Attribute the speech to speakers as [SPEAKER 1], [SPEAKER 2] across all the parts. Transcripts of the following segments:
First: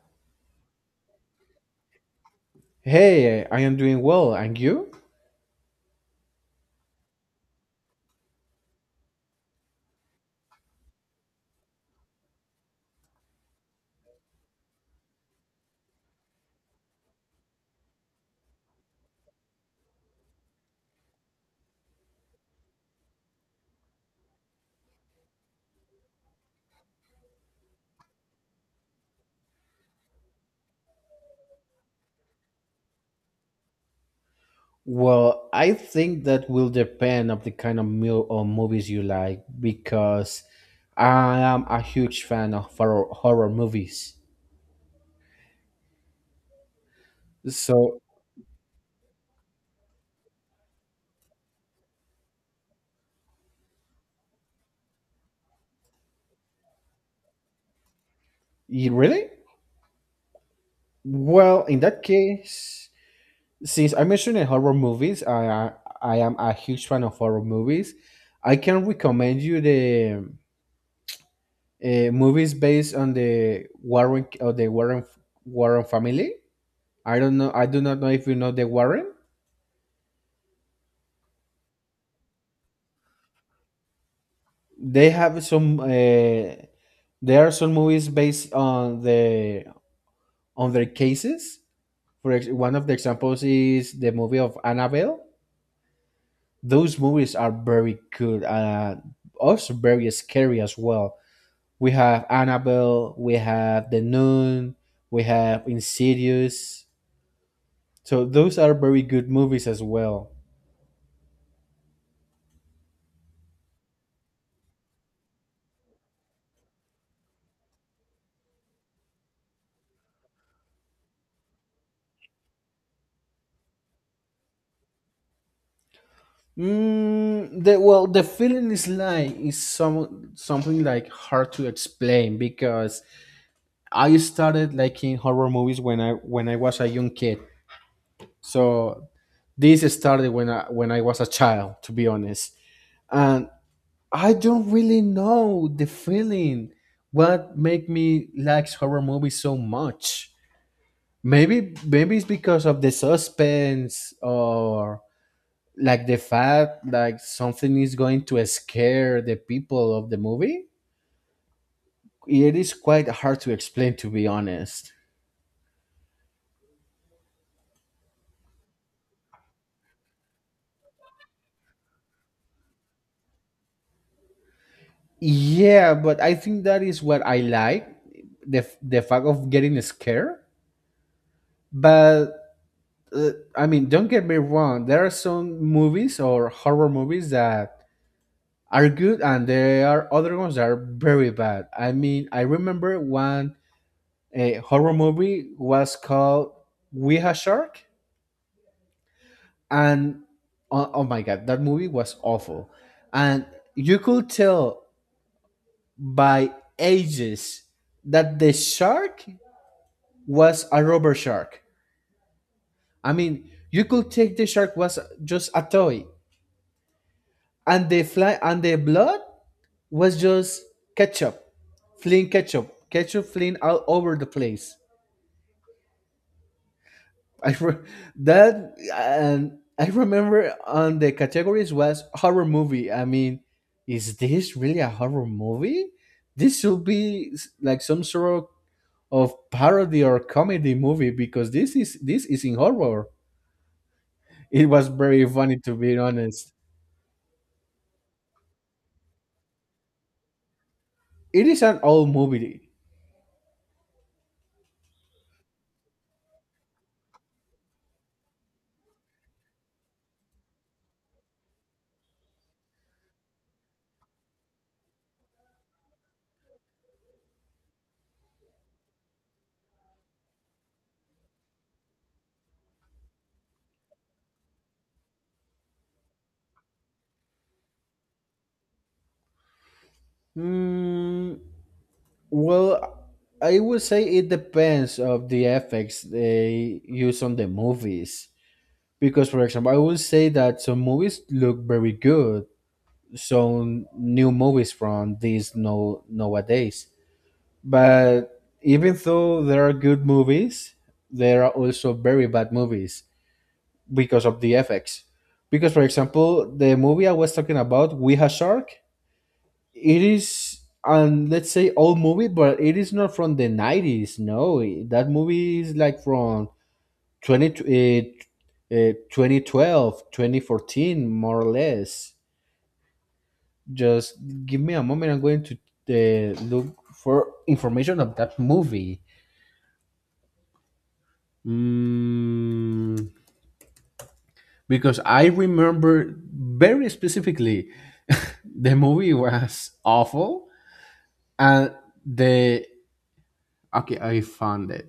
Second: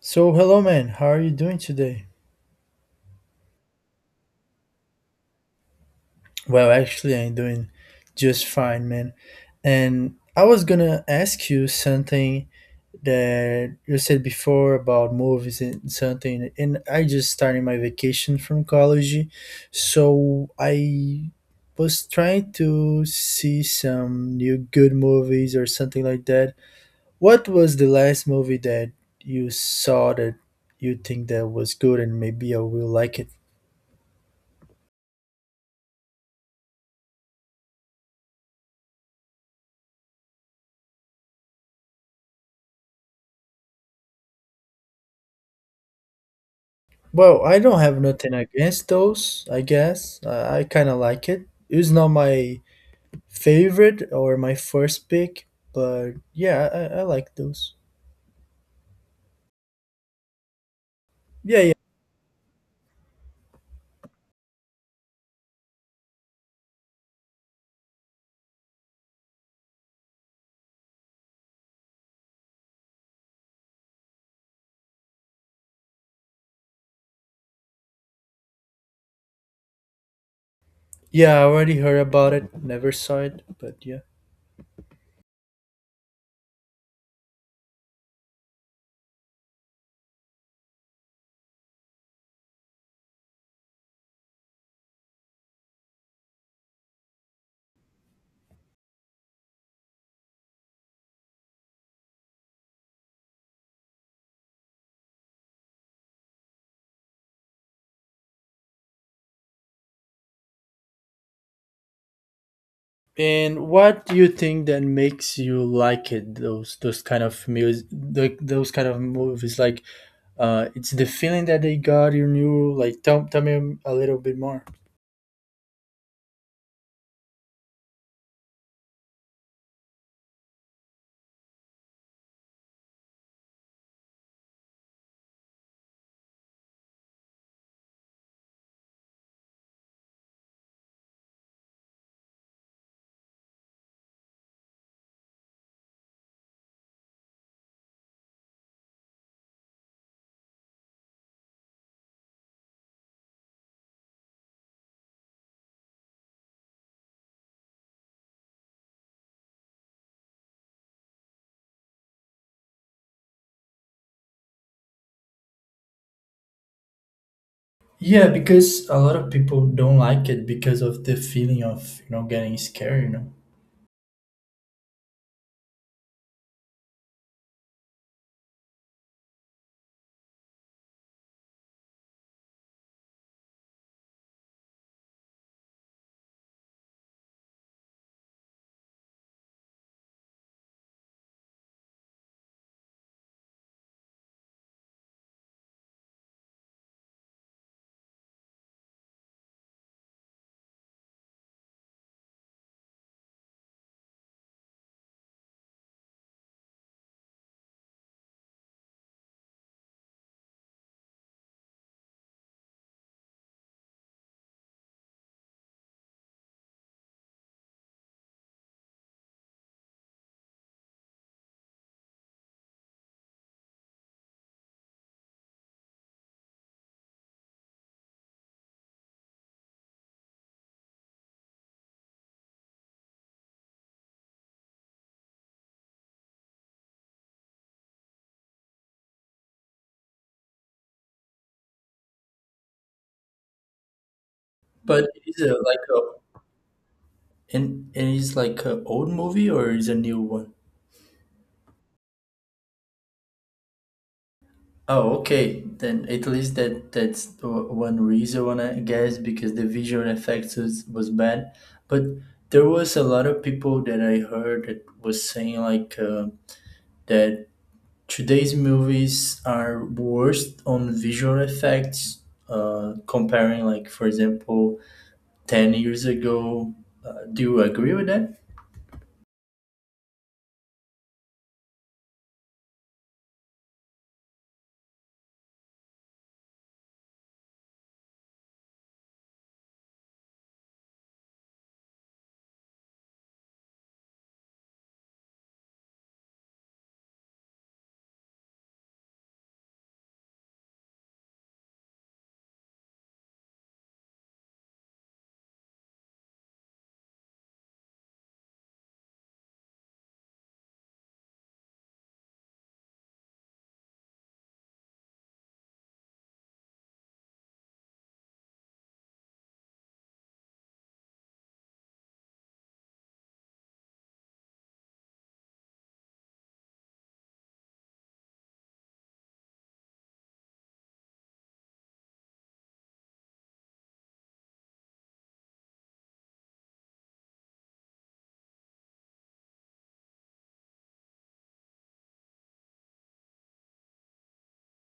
[SPEAKER 1] So, hello, man. How are you doing today?
[SPEAKER 2] Hey, I am doing well, and you?
[SPEAKER 1] I'm doing just fine, man. And I was gonna ask you something that you said before about movies and something. And I just started my vacation from college, so I was trying to see some new good movies or something like that. What was the last movie that you saw that you think that was good and maybe I will like it?
[SPEAKER 2] Well, I think that will depend of the kind of meal or movies you like because I am a huge fan of horror movies.
[SPEAKER 1] Well, I don't
[SPEAKER 2] So,
[SPEAKER 1] have nothing against those, I guess. I kind of like it. It was not my favorite or my first pick, but yeah, I like those.
[SPEAKER 2] you really?
[SPEAKER 1] Yeah,
[SPEAKER 2] Well,
[SPEAKER 1] yeah.
[SPEAKER 2] in that case, since I mentioned in horror movies, I am a huge fan of horror movies. I can recommend you the movies based on the Warren or the Warren family. I don't know. I do not know if you know the Warren.
[SPEAKER 1] Yeah, I already heard about it, never saw it, but yeah.
[SPEAKER 2] They have some. There are some movies based on the on their cases. One of the examples is the movie of Annabelle. Those movies are very good and also very scary as well. We have Annabelle. We have The Nun. We have Insidious. So those are very good movies as well.
[SPEAKER 1] And what do you think that makes you like it? Those kind of music, like those kind of movies, like it's the feeling that they got in you. Like, tell me a little bit more.
[SPEAKER 2] Mm, the well, the feeling is like is some something like hard to explain because I started liking horror movies when I was a young kid. So this started when I was a child, to be honest. And I don't really know the feeling what make me like horror movies so much. Maybe it's because of the suspense or like the fact like something is going to scare the people of the movie. It is quite hard to explain, to be honest.
[SPEAKER 1] Yeah, because a lot of people don't like it because of the feeling of getting scared,
[SPEAKER 2] Yeah, but I think that is what I like, the fact of getting scared. But uh, I mean, don't get me wrong, there are some movies or horror movies that are good and there are other ones that are very bad. I mean, I remember one, a horror movie was called we Ha shark. And oh my god, that movie was awful. And you could tell by ages that the shark was a rubber shark. I mean, you could take the shark was just a toy, and the fly and the blood was just ketchup, fling ketchup, ketchup, fling all over the place. I re- that, and I remember on the categories was horror movie. I mean, is this really a horror movie? This should be like some sort of parody or comedy movie, because this is in horror. It was
[SPEAKER 1] But
[SPEAKER 2] very
[SPEAKER 1] is it
[SPEAKER 2] funny, to
[SPEAKER 1] like
[SPEAKER 2] be
[SPEAKER 1] a
[SPEAKER 2] honest.
[SPEAKER 1] and is like a old movie or is a new one?
[SPEAKER 2] It is an old movie.
[SPEAKER 1] Oh, okay. Then at least that's one reason I guess because the visual effects was bad. But there was a lot of people that I heard that was saying like that today's movies are worse on visual effects comparing like for example 10 years ago. Do you agree with that?
[SPEAKER 2] Hmm. Well, I would say it depends of the effects they use on the movies, because for example I would say that some movies look very good, some new movies from these no nowadays. But even though there are good movies, there are also very bad movies because of the effects. Because for example, the movie I was talking about, we have shark, it is, and let's say old movie, but it is not from the 90s. No, that movie is like from 20, 2012, more or less. Just give me a moment. I'm going to look for information of that movie. Mm, because I remember very specifically the movie was awful. And the okay, I found it.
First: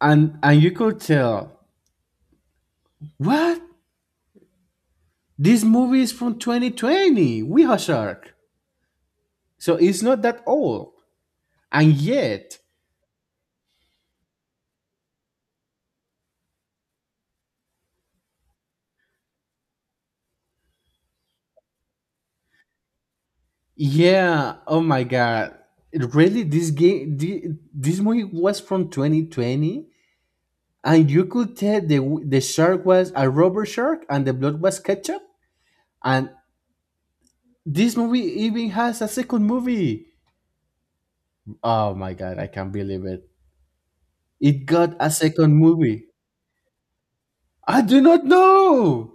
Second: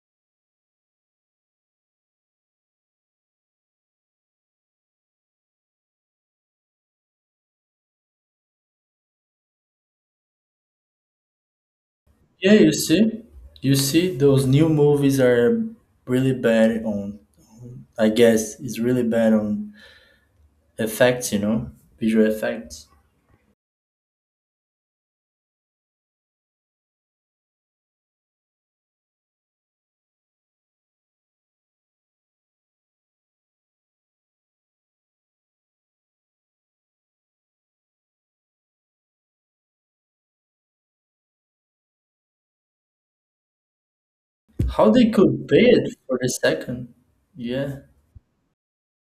[SPEAKER 2] And you could tell what, this movie is from 2020, we are shark. So it's not that old, and
[SPEAKER 1] Yeah,
[SPEAKER 2] yet
[SPEAKER 1] you see, those new movies are really bad on, I guess, it's really bad on effects, you know, visual effects.
[SPEAKER 2] yeah, oh my god, really, this movie was from 2020. And you could tell the shark was a rubber shark and the blood was ketchup. And this movie even has a second movie. Oh my god, I can't believe it, it
[SPEAKER 1] How
[SPEAKER 2] got a
[SPEAKER 1] they could
[SPEAKER 2] second
[SPEAKER 1] pay it
[SPEAKER 2] movie.
[SPEAKER 1] for the second?
[SPEAKER 2] I
[SPEAKER 1] Yeah.
[SPEAKER 2] do not know.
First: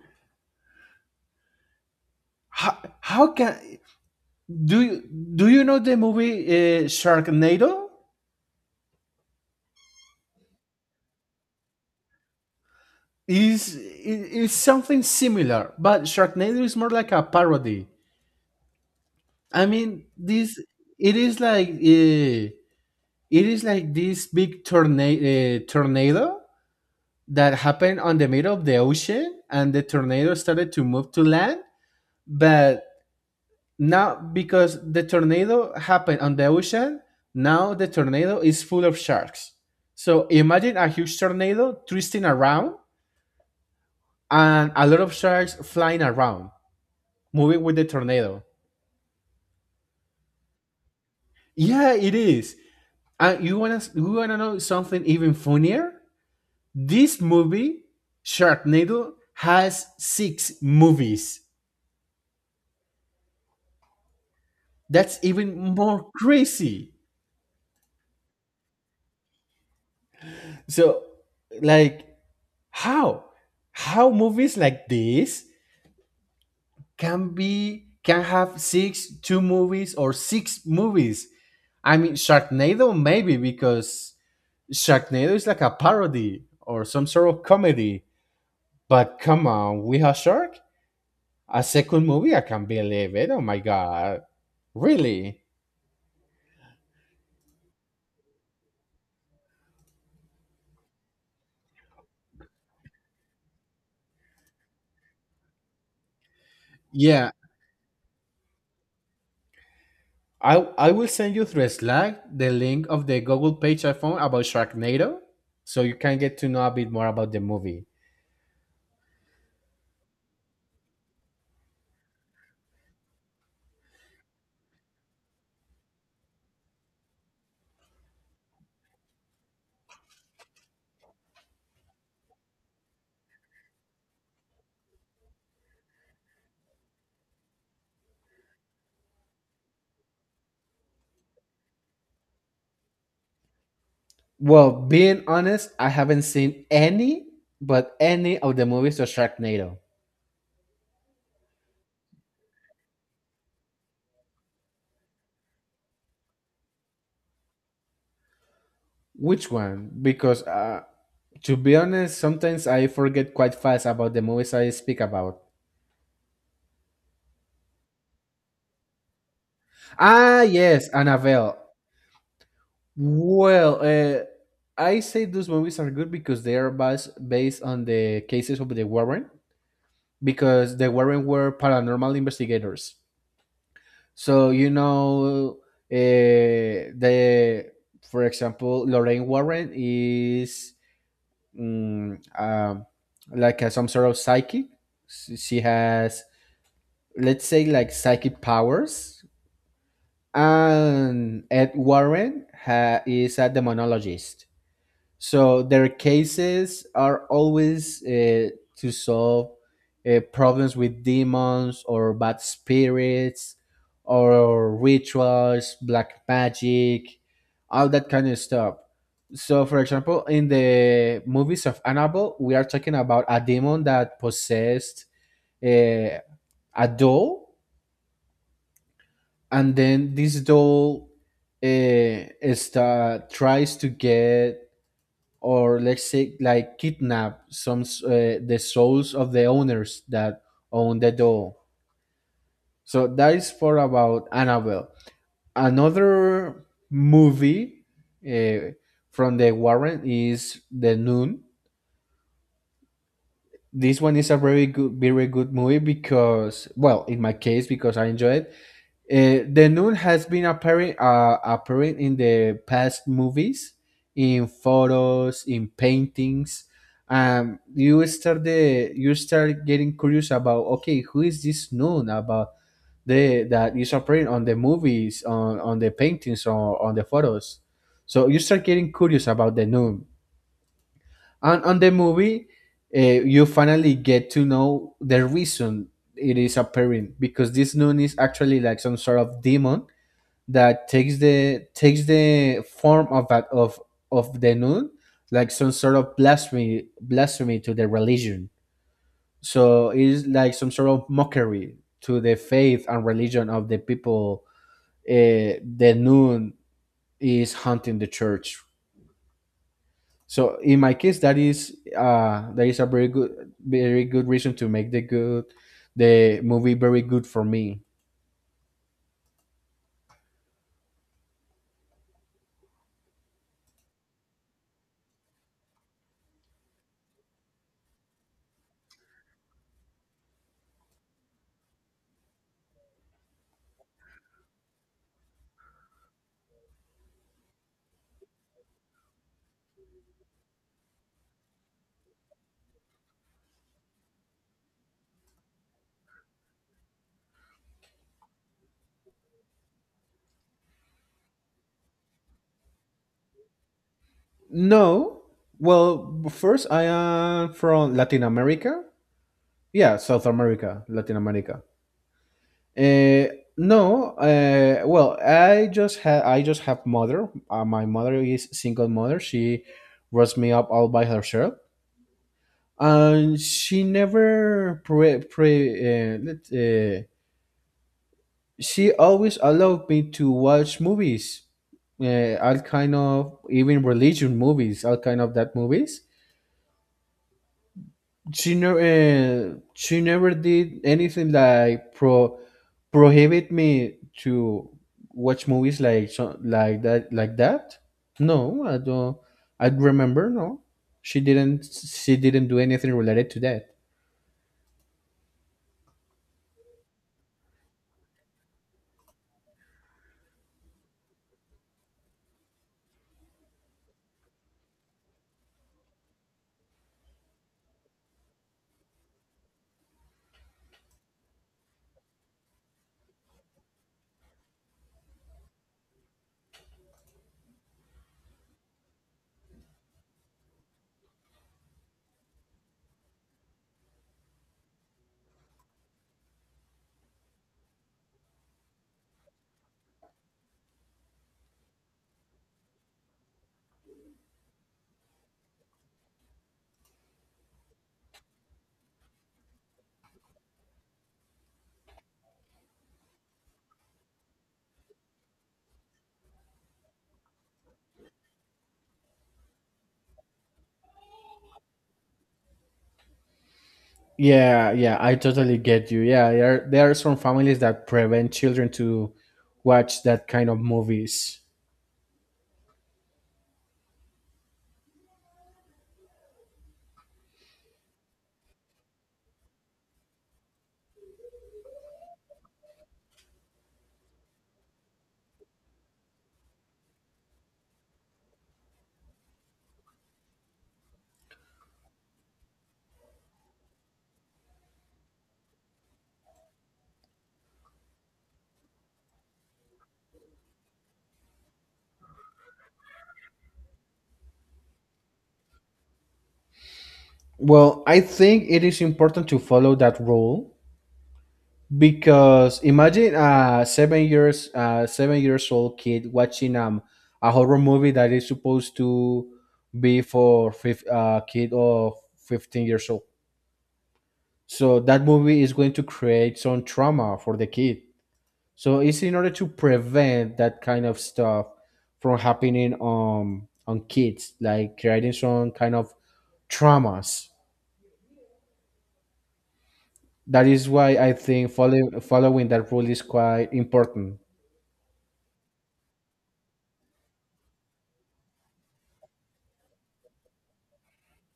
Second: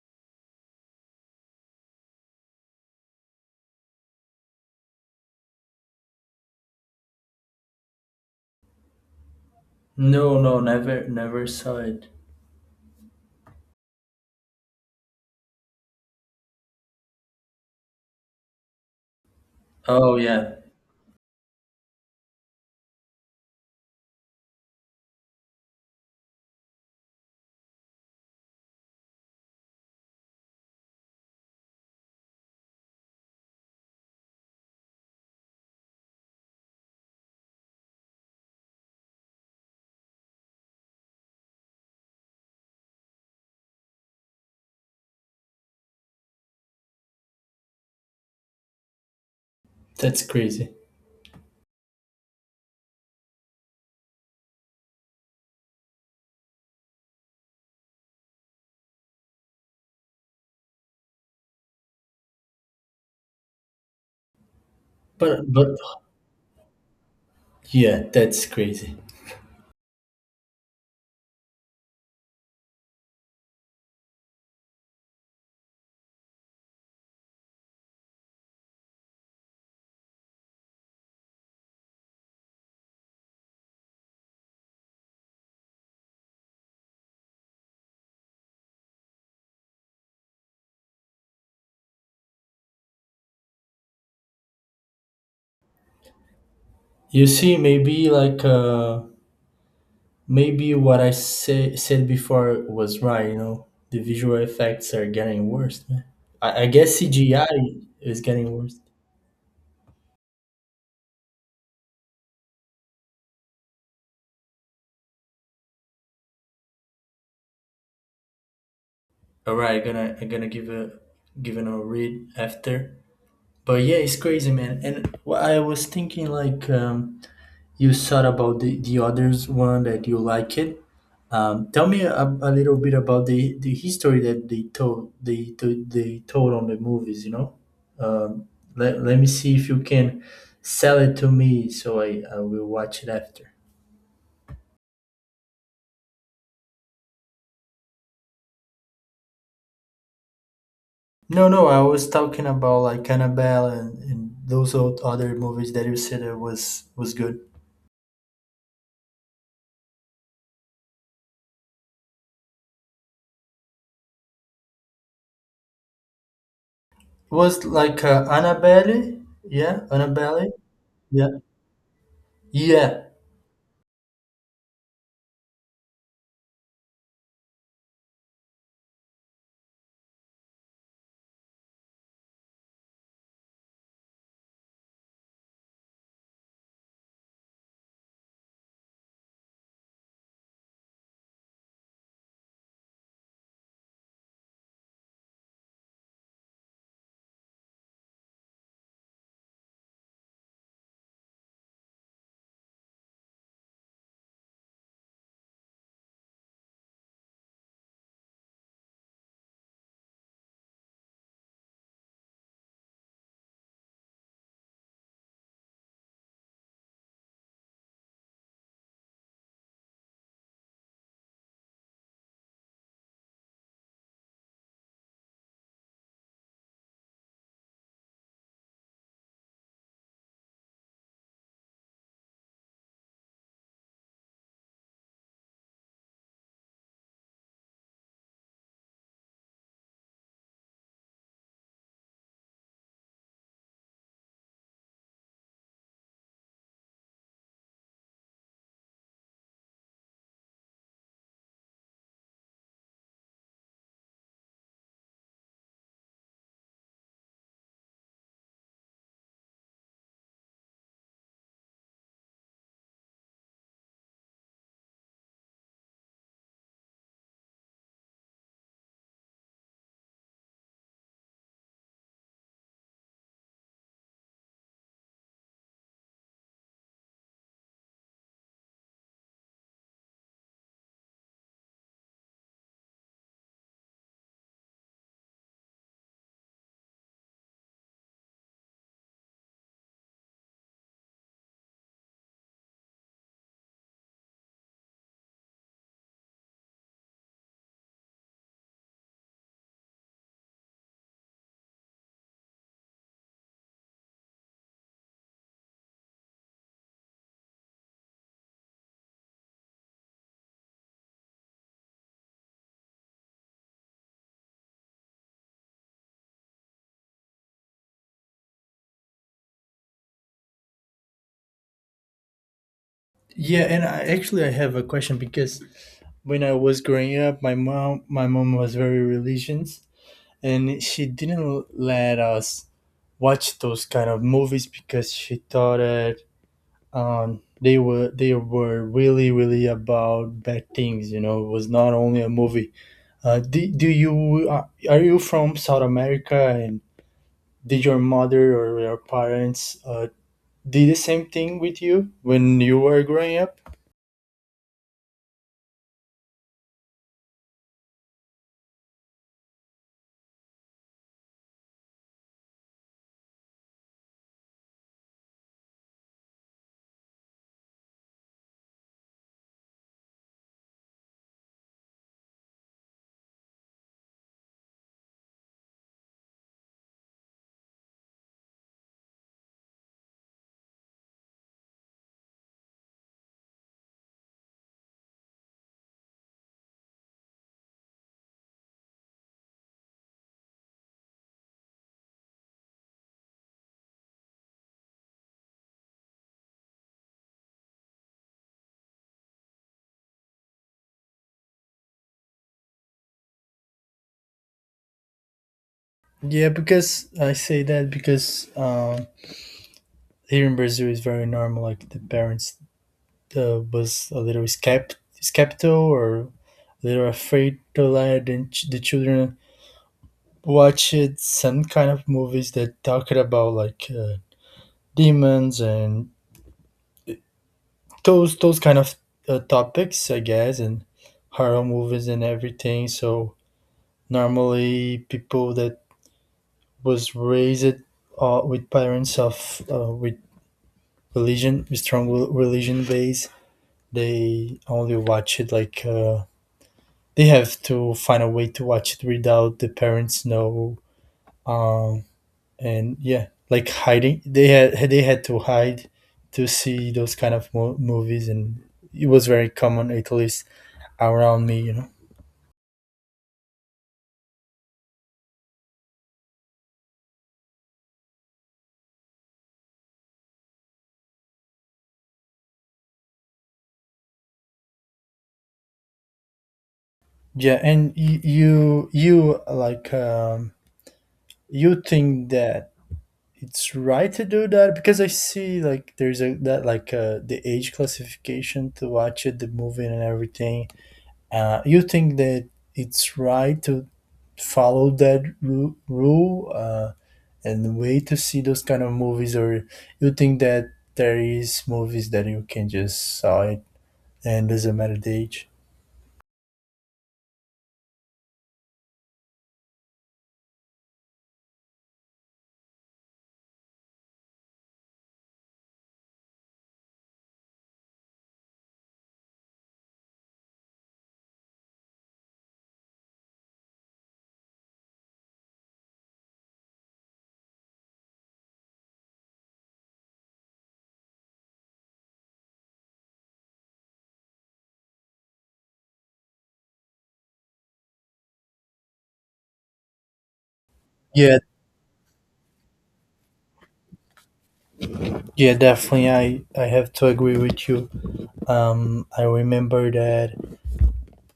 [SPEAKER 2] How can, do you, do you know the movie sharknado?
[SPEAKER 1] No, no, never, never saw it.
[SPEAKER 2] Is something similar, but Sharknado is more like a parody. I mean,
[SPEAKER 1] Oh yeah,
[SPEAKER 2] this, it is like uh, it is like this big tornado, tornado that happened on the middle of the ocean, and the tornado started to move to land. But now, because the tornado happened on the ocean, now the tornado is full of sharks. So imagine a huge tornado twisting around and a lot of sharks flying around, moving with the tornado.
[SPEAKER 1] that's crazy.
[SPEAKER 2] Yeah, it is. And you wanna know something even funnier? This movie, Sharknado, has six movies. That's
[SPEAKER 1] But
[SPEAKER 2] even
[SPEAKER 1] but
[SPEAKER 2] more crazy.
[SPEAKER 1] yeah, that's crazy.
[SPEAKER 2] So, like, how how movies like this can have 6 2 movies or six movies? I mean, Sharknado maybe because Sharknado is like a parody or some sort of comedy. But come on, we have Shark? A second movie? I can't believe it. Oh my god. Really?
[SPEAKER 1] You see, maybe like maybe said before was right, you know. The visual effects are getting worse, man. I guess
[SPEAKER 2] Yeah.
[SPEAKER 1] CGI is getting worse.
[SPEAKER 2] I will send you through Slack the link of the Google page I found about Sharknado so you can get to know a bit more about the movie.
[SPEAKER 1] All right, I'm gonna give a giving a read after. But yeah, it's crazy, man. And what I was thinking, like, you said about the others one that you like it. Tell me a little bit about the history that they told on the movies. You know, um, let me see if you can sell it to me so I will watch it after.
[SPEAKER 2] Well, being honest, I haven't seen any but any of the movies of Sharknado.
[SPEAKER 1] No, no, I was talking about like Annabelle and those old other movies that you said that was good. It
[SPEAKER 2] Which one? Because to be honest, sometimes I forget quite fast about the movies I speak about.
[SPEAKER 1] was like
[SPEAKER 2] Ah,
[SPEAKER 1] Annabelle,
[SPEAKER 2] yes,
[SPEAKER 1] yeah,
[SPEAKER 2] Annabelle.
[SPEAKER 1] yeah.
[SPEAKER 2] Well, I say those movies are good because they are based on the cases of the Warren, because the Warren were paranormal investigators. So you know, the for example, Lorraine Warren is mm, um, like a, some sort of psychic. She has, let's say, like psychic powers, and Ed Warren is a demonologist. So their cases are always to solve problems with demons or bad spirits or rituals, black magic, all that kind of stuff. So, for example, in the movies of Annabelle, we are talking about a demon that possessed uh, a doll, and then this doll tries to get, or let's say, like kidnap the souls of the owners that own the doll. So that is for about Annabelle. Another movie, uh, from the Warren, is the noon. This one is a very good movie, because well, in my case, because I enjoy it. The nun has been appearing in the past movies, in photos, in paintings. You start getting curious about okay, who is this nun about the that is appearing on the movies, on the paintings, or on the photos. So you start getting curious about the nun. And on the movie, you finally get to know the reason it is appearing, because this nun is actually like some sort of demon that takes the form of of the nun, like some sort of blasphemy to the religion. So it is like some sort of mockery to the faith and religion of the people. The nun is hunting the church. So in my case, that is a very good reason to make the good, the movie very good for me.
[SPEAKER 1] Yeah, and I actually I have a question because when I was growing up, my mom was very religious, and she didn't let us watch those kind of movies because she thought that they were really really about bad things. You know, it was not only a movie. Do you are you from South America and did your mother or your parents did the same thing with you when you were growing up?
[SPEAKER 2] No, well, first I am from Latin America. Yeah, South America, Latin America. No, well, I just have mother. My mother is single mother. She raised me up all by herself, and she never pre pre. Let, she always allowed me to watch movies, all kind of, even religion movies, all kind of that movies. She never she never did anything like prohibit me to watch movies like that. No, I don't, I remember no, she didn't do anything related to that.
[SPEAKER 1] Yeah, because I say that because here in Brazil is very normal. Like the parents was a little skeptical or a little afraid to let the children watch it, some kind of movies that talked about like demons and those kind of topics, I guess, and horror movies and everything. So normally people that was raised with parents of with religion, strong religion base, they only watch it like they have to find a way to watch it without the parents know. Um, and yeah, like hiding, they had to hide to see those kind of movies, and it was very common at least around me, you know.
[SPEAKER 2] Yeah, I totally get you. Yeah, there are some families that prevent children to watch that kind of movies.
[SPEAKER 1] Yeah, and you like you think that it's right to do that because I see like there's a that like the age classification to watch it, the movie and everything. You think that it's right to follow rule and wait to see those kind of movies, or you think that there is movies that you can just saw it and doesn't matter the age?
[SPEAKER 2] Well, I think it is important to follow that rule. Because imagine a 7 years old kid watching a horror movie that is supposed to be for kid of 15 years old. So that movie is going to create some trauma for the kid. So it's in order to prevent that kind of stuff from happening on kids, like creating some kind of traumas. That is why I
[SPEAKER 1] Yeah,
[SPEAKER 2] think following that rule is quite important.
[SPEAKER 1] yeah, definitely. I have to agree with you. I remember that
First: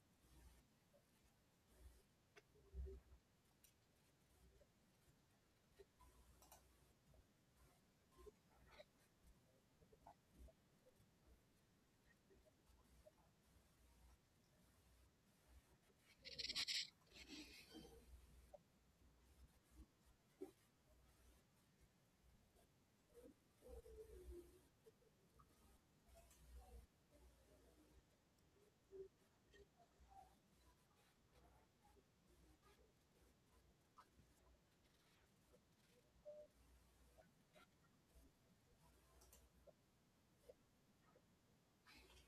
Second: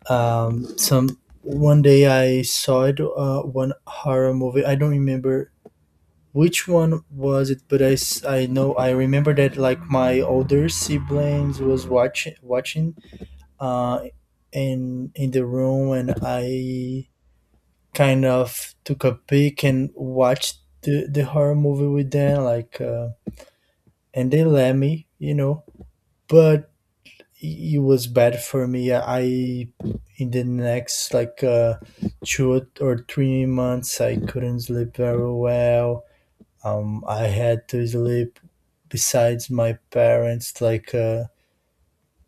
[SPEAKER 1] some one day I saw it one horror movie I don't remember which one was it but I know I remember that like my older siblings was watching uh in the room and I kind of took a peek and watched the horror movie with them like and they let me you know but it was bad for me. I in the next like 2 or 3 months, I couldn't sleep very well. I had to sleep besides my parents, like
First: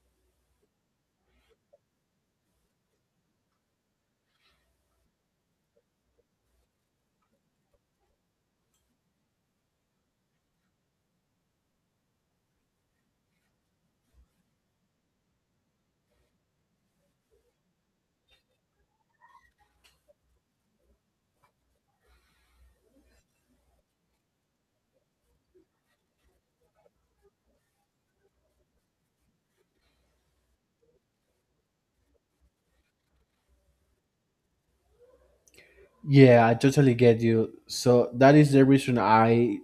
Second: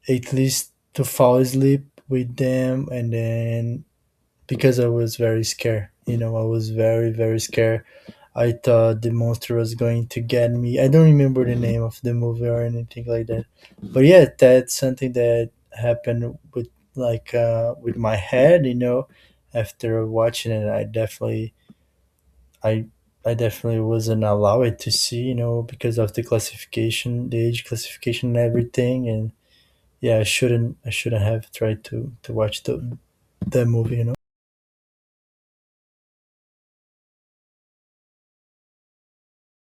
[SPEAKER 1] at least to fall asleep with them, and then because I was very scared. You know, I was very, very scared. I thought the monster was going to get me. I don't remember the name of the movie or anything like that. But yeah, that's something that happened with like with my head. You know, after watching it, I definitely, I, I definitely wasn't allowed to see. You know, because of the classification, the age classification, and everything. And yeah, I shouldn't have tried to watch the that movie. You know.
[SPEAKER 2] Yeah, I totally get you. So that is the reason I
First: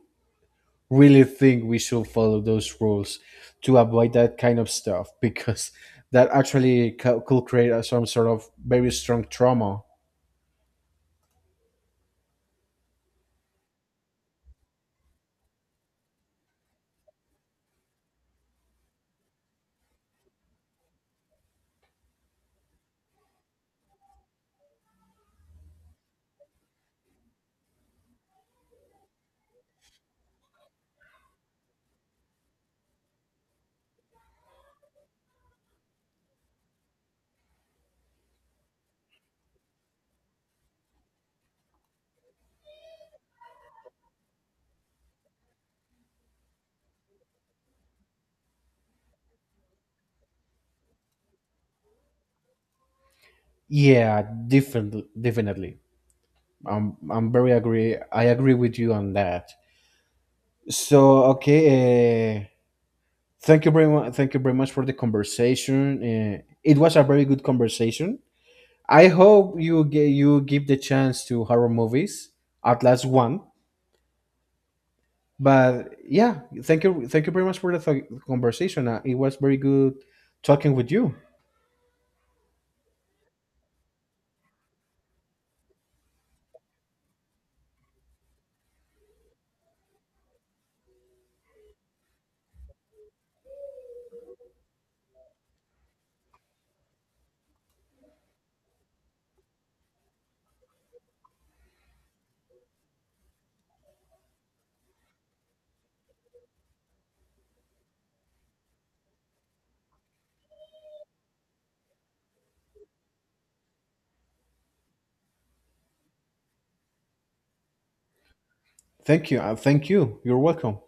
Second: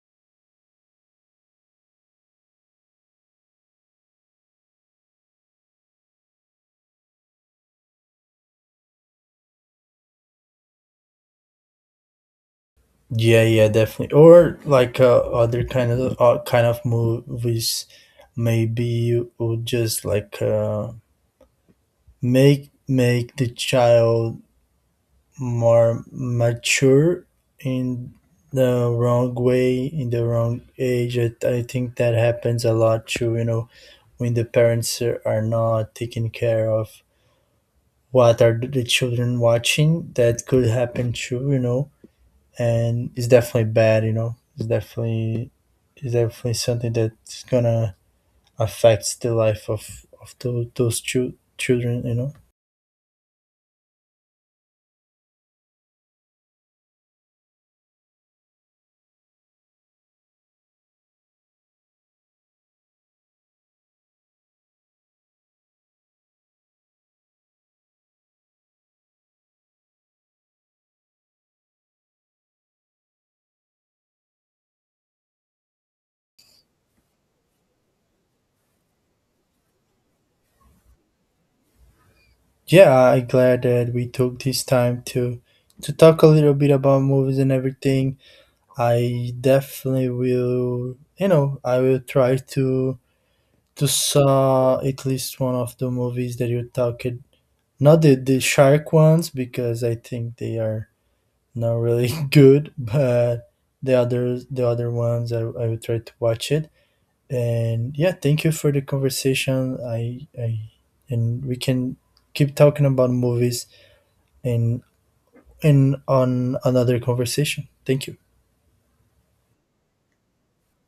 [SPEAKER 2] really think we should follow those rules to avoid that kind of stuff, because that actually could create some sort of very strong trauma.
[SPEAKER 1] Yeah, yeah, definitely. Or like other kind of movies, maybe you would just like make the child more mature in the wrong way, in the wrong age. I think that happens a lot too. You know, when the parents are not taking care of what are the children watching, that could happen too. You know and it's definitely bad. You know, it's definitely something that's gonna affect the life of children. You know.
[SPEAKER 2] Yeah, definitely, definitely. I'm very agree. I agree with you on that. So okay, thank you very much. Thank you very much for the conversation. It was a very good conversation. I hope you give the chance to horror movies, at last one. But yeah, thank you very much for the conversation. It was very good talking with you.
[SPEAKER 1] Yeah, I'm glad that we took this time to talk a little bit about movies and everything. I definitely will. You know, I will try to saw at least one of the movies that you talked. Not the shark ones because I think they are not really good, but the others, the other ones, I will try to watch it. And yeah, thank you for the conversation. I and we can keep talking about movies and and on another conversation. Thank you.
[SPEAKER 2] Thank you, thank you. You're welcome.